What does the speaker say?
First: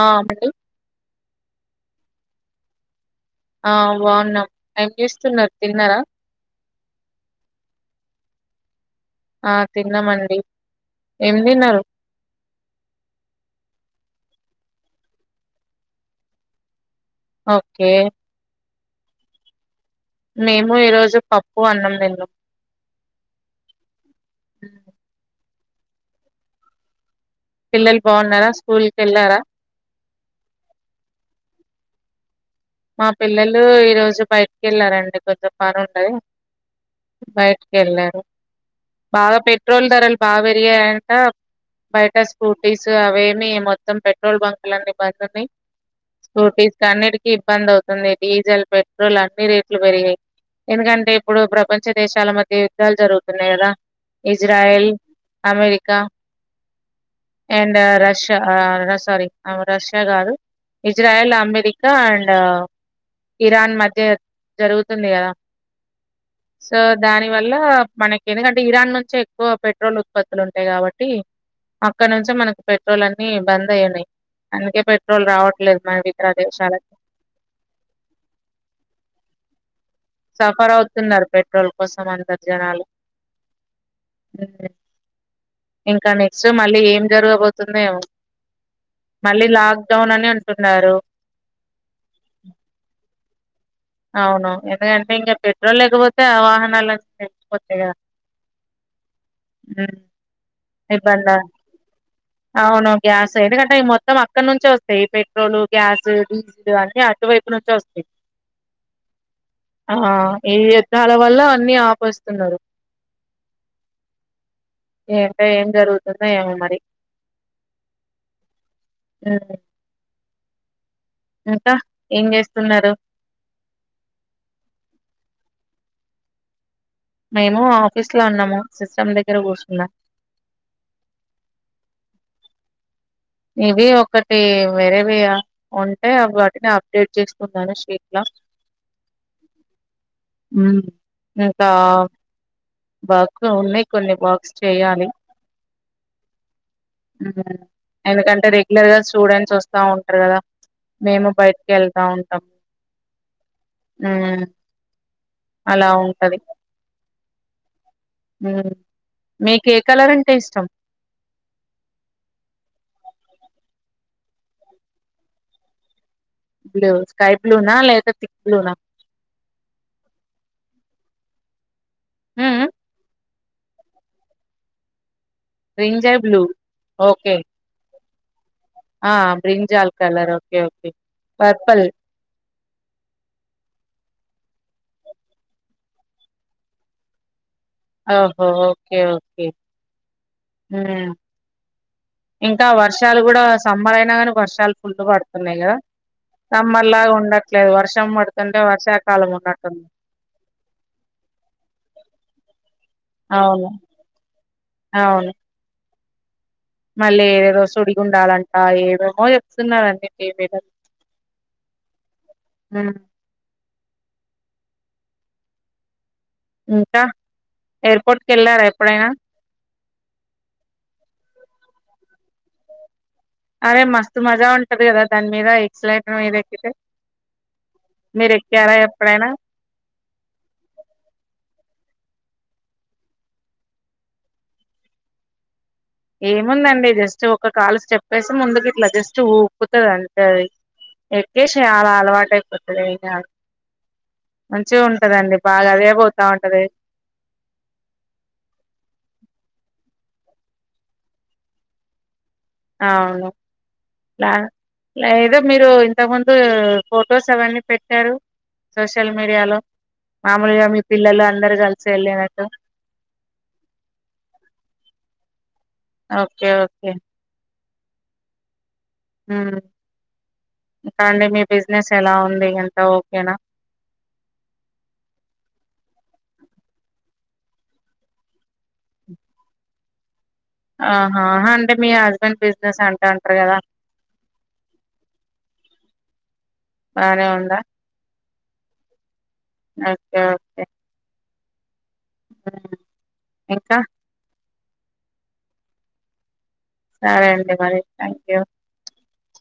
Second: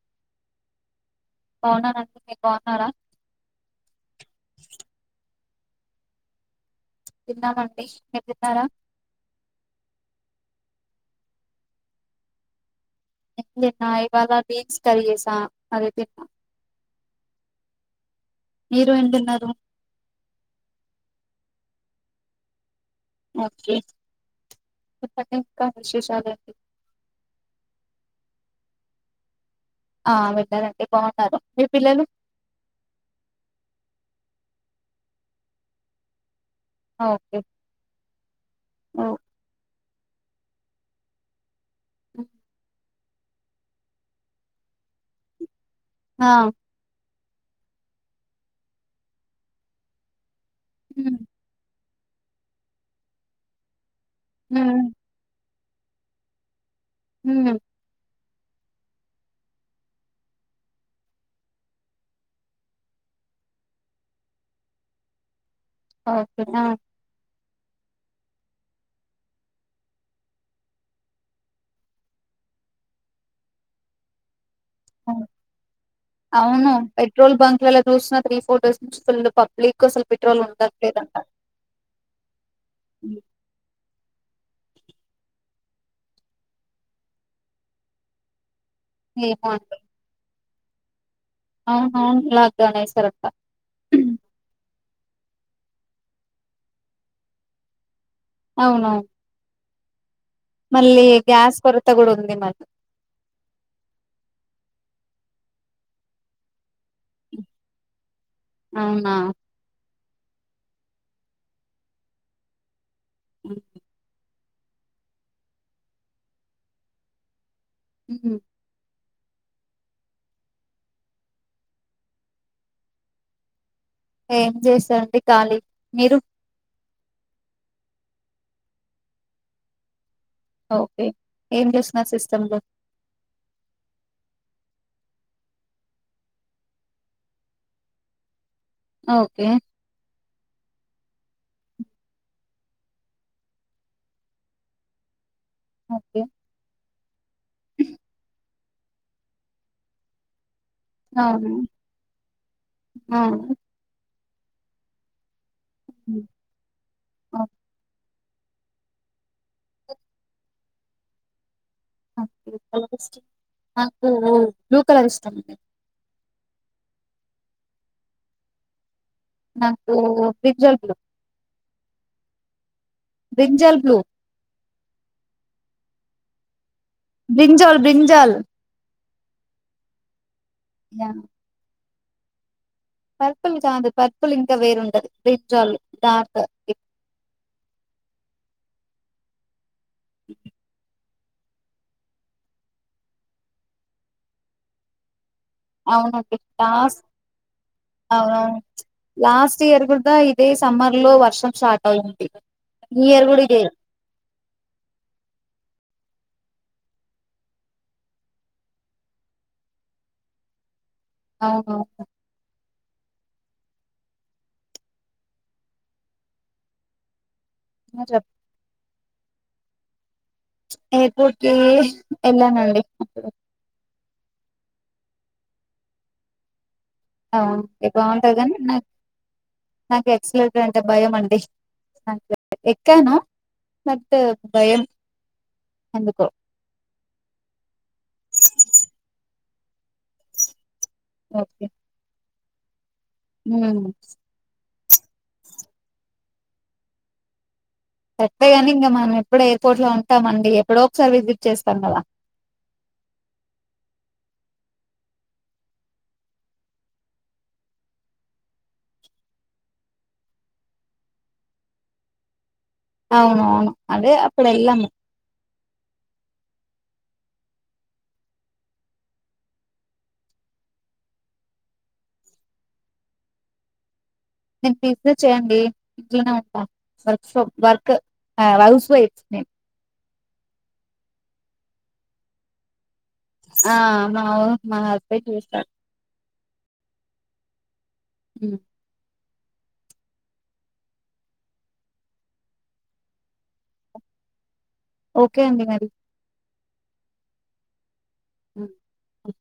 ఆ పెట్టు బాన్నానండి మీరు బాన్నారా ఆ బాన్నాం ఏం చేస్తున్నారు తిన్నర తిన్నామండి మీరు తిన్నర ఆ తిన్నమండి ఏం దిన్నరు ఏం తిన్న ఇవాళ బీన్స్ కర్రీ చేశా అదే తిన్నా ఒకే మీరు ఏం దిన్నరు మేము ఈరోజు పప్పు అన్నం దిన్నాం ఒకే ఇప్పటి ఇంకా విశేషాలు పిల్లలు బాన్నర స్కూల్కి వెళ్ళార ఆ వెళ్ళారండి బావున్నారు మీ పిల్లలు మా పిల్లలు ఈ రోజు బయటికి వెళ్ళారండి కొంచెం పన ఉంటె ఓకే బయటకి ఎళ్ళారు ఓ బాగా పెట్ పెట్రోల్ ధరలు బా పెరిగాయ అంట బయట ఉమ్. స్కూటీస్ టీస్ అవేమి మొత్తం పెట్రోల్ బంక్లన్నీ బంద్ ఉన్నయ్ ఆ స్కూటీస్ ఆన్నిటికి ఇబ్బంద అవుతుంది డీజిల్ పెట్రోల్ అన్ని రేట్లు పెరిగినై ఎందుకంటే ఉమ్ ఇప్పుడు ప్రపంచ దేశాల మధ్య యుద్ధాలు జరుగుతున్నాయి కద ఉమ్ ఇజరాయిల్ అమెరికా ఉమ్ అండ్ రష్ ఆ సారీ రష్యా కాదు Israel America and um Iran మధ్య జరుగుతుంది కదా ఓకే ఆ సో దాని వల్ల మనకి ఎందుకంటే ఇరాన్ నుంచే ఎక్కువ పెట్రోల్ ఉత్పత్తులు ఉంటాయి కాబట్టి అక్కడ నుంచే మనకి పెట్రోల్ అన్ని బంద్ అయి ఉన్నాయి అందుకే పెట్రోల్ ఉమ్. రావట్లేదు మన ఇతర అవును దేశాలకు పెట్రోల్ బంక్లలా చూసిన త్రీ ఫోర్ డేస్ నుంచి ఫుల్ పబ్లిక్ అసలు పెట్రోల్ సఫర్ ఉండట్లేదంట అవుతున్నారు పెట్రోల్ కోసం అందరు జనాలు ఉమ్. ఇంకా నెక్స్ట్ మళ్ళీ ఏం జరగబోతుందో ఏమో మళ్ళీ లాక్ డౌన్ అని అంట్ న్నారు అవును అవును లాక్ డౌవ్న్ ఏస్తరంట అవును ఎందుకంటే ఇంకా పెట్రోల్ లేకపోతే ఆ వాహనాలు తెచ్చిపోతాయి కదా అవును ఉమ్ ఇబ్బంది కొరత కూడా ఉంది మళ్ళీ అవును గ్యాస్ ఎందుకంటే ఈ మొత్తం అక్కడ నుంచి వస్తుంది ఈ పెట్రోల్ గ్యాస్ డీజిల్ అన్ని అటువైపు నుంచి వస్తాయి అవునా ఆ ఈ యుద్ధాల వల్ల అన్ని ఆపేస్తున్నారు ఉమ్ ఏ ఎం కా జరుగుతుందో ఎమో మరి ఉమ్ ఉమ్ ఇంకా ఏం చేస్తున్నారు ఏం చేస్తండి ఖాళీ మీరు మేము ఆఫీస్ లో ఉన్నాము సిస్టమ్ దగ్గర కూర్చున్నాం ఓకే ఏం చేస్తున్నారు సిస్టమ్ లో ఇవి ఒకటి వేరేవి ఉంటే వాటిని అప్డేట్ చేసుకున్నాను షీట్ల ఓకే ఉమ్ ఇంకా బాక్ ఉన్నాయి కొన్ని బాక్స్ చేయాలి ఓకే ఉమ్ ఎందుకంటే రెగ్యులర్ గా స్టూడెంట్స్ వస్తా ఉంటారు కదా మేము అవును బయటికి వెళ్తా ఉంటాము అవును ఉమ్ అలా ఉంటది ఉమ్ మీకు ఏ కలర్ అంటే ఇష్టం నాకు బ్లూ కలర్ ఇష్ట అండి బ్లూ స్కా బ్లూ న లేపోతే థిక్ బ్లూ న నాకు బ్రింజల్ బ్లూ హ్మ్మ్ హ్మ్ brinjal blue brinjal blue okay brinjal బ్రిన్జ్ Jal ఆ brinjal colour yeah purple purple కాదు పర్పుల్ ఇంకా వేరుంటది బ్రింజల్ డార్క్ ఓహో ఒకే ఒకే మ్మ్ ఇంకా వర్షాలు కూడా సమ్మర్ అయినా కానీ వర్షాలు ఫుల్లు పడు అవునండి లాస్ట్ ఉండట్లేదు వర్షం అవునను పడుతుంటే వర్షాకాలం లాస్ట్ ఉన్నట్టుంది ఇయర్ కూడ ఇదే సమ్మర్ లో వర్షం స్టార్ట్ అయింది ఈ ఇయర్ కూడా ఇదే అవును అవును మళ్ళీ ఏదేదో సుడి గుండాలంట ఏవేమో చెప్తున్నండి ఏమి అవును మ్ ఇంకా ఎర్పోర్ట్ కెళ్లార ప్పుడేనా ఏర్పోట్కి ఎల్లానండి అరే మస్తు మజా ఉంటది కదా దాని మీద ఎక్సలైటర్ మీద ఎక్కితే అవు ఎ మీరు బాగుంటది కానీ నా ఎక్కారా ఎప్పుడైనా నాకు ఎక్సలేటర్ అంటే భయం అండి ఎక్కనా మట్ భయం ఎందుకో ఏముందండి జస్ట్ ఒక కాలు స్టెప్పేసి ముందుకు ఇట్లా జస్ట్ ఊ కుత్తద అండి అది ఎక్కెసి అలా అలవాటైపో [unintelligible] మ్ చ్చు ఉంటదండి బాగా అదే పోతా ఉంటది పెట్టేగాని ఇంకా మనం ఎప్పడు ఎయిర్పోర్ట్ లో ఉంటామండి ఎప్పుడో ఒకసారి విజిట్ చేస్తాం కదా అవును రా లేదు మీరు ఇంత ముందు ఫొటోస్ అవన్నీ పెట్టారు సోషల్ మీడియాలో మామూలుగా మీ పిల్లలు అందరూ కలిసి వెళ్ళినట్టు అవును అవును అదే అప్పుడు ఏళ్ళాము ఓకే. ఓకే. ఊ ఇంకా అండి మీ బిజినెస్ ఎలా ఉంది అంతా ఓకేనా నేను ఫ్రిఫర్ చేయండి ఇంట్లోనే ఉంటా వర్క్ ఆ హౌస్ వైఫ్ నేను అవునా అంటే మీ హస్బండ్ బిజనెస్ అన్ ఆ మవో మా హస్బెండ్ చూస్తాడు బానే ఉందా ఉ ఓకే ఓకే ఎరుక ఓకే అండి మరి సరే అండి మరింకన్ అ అ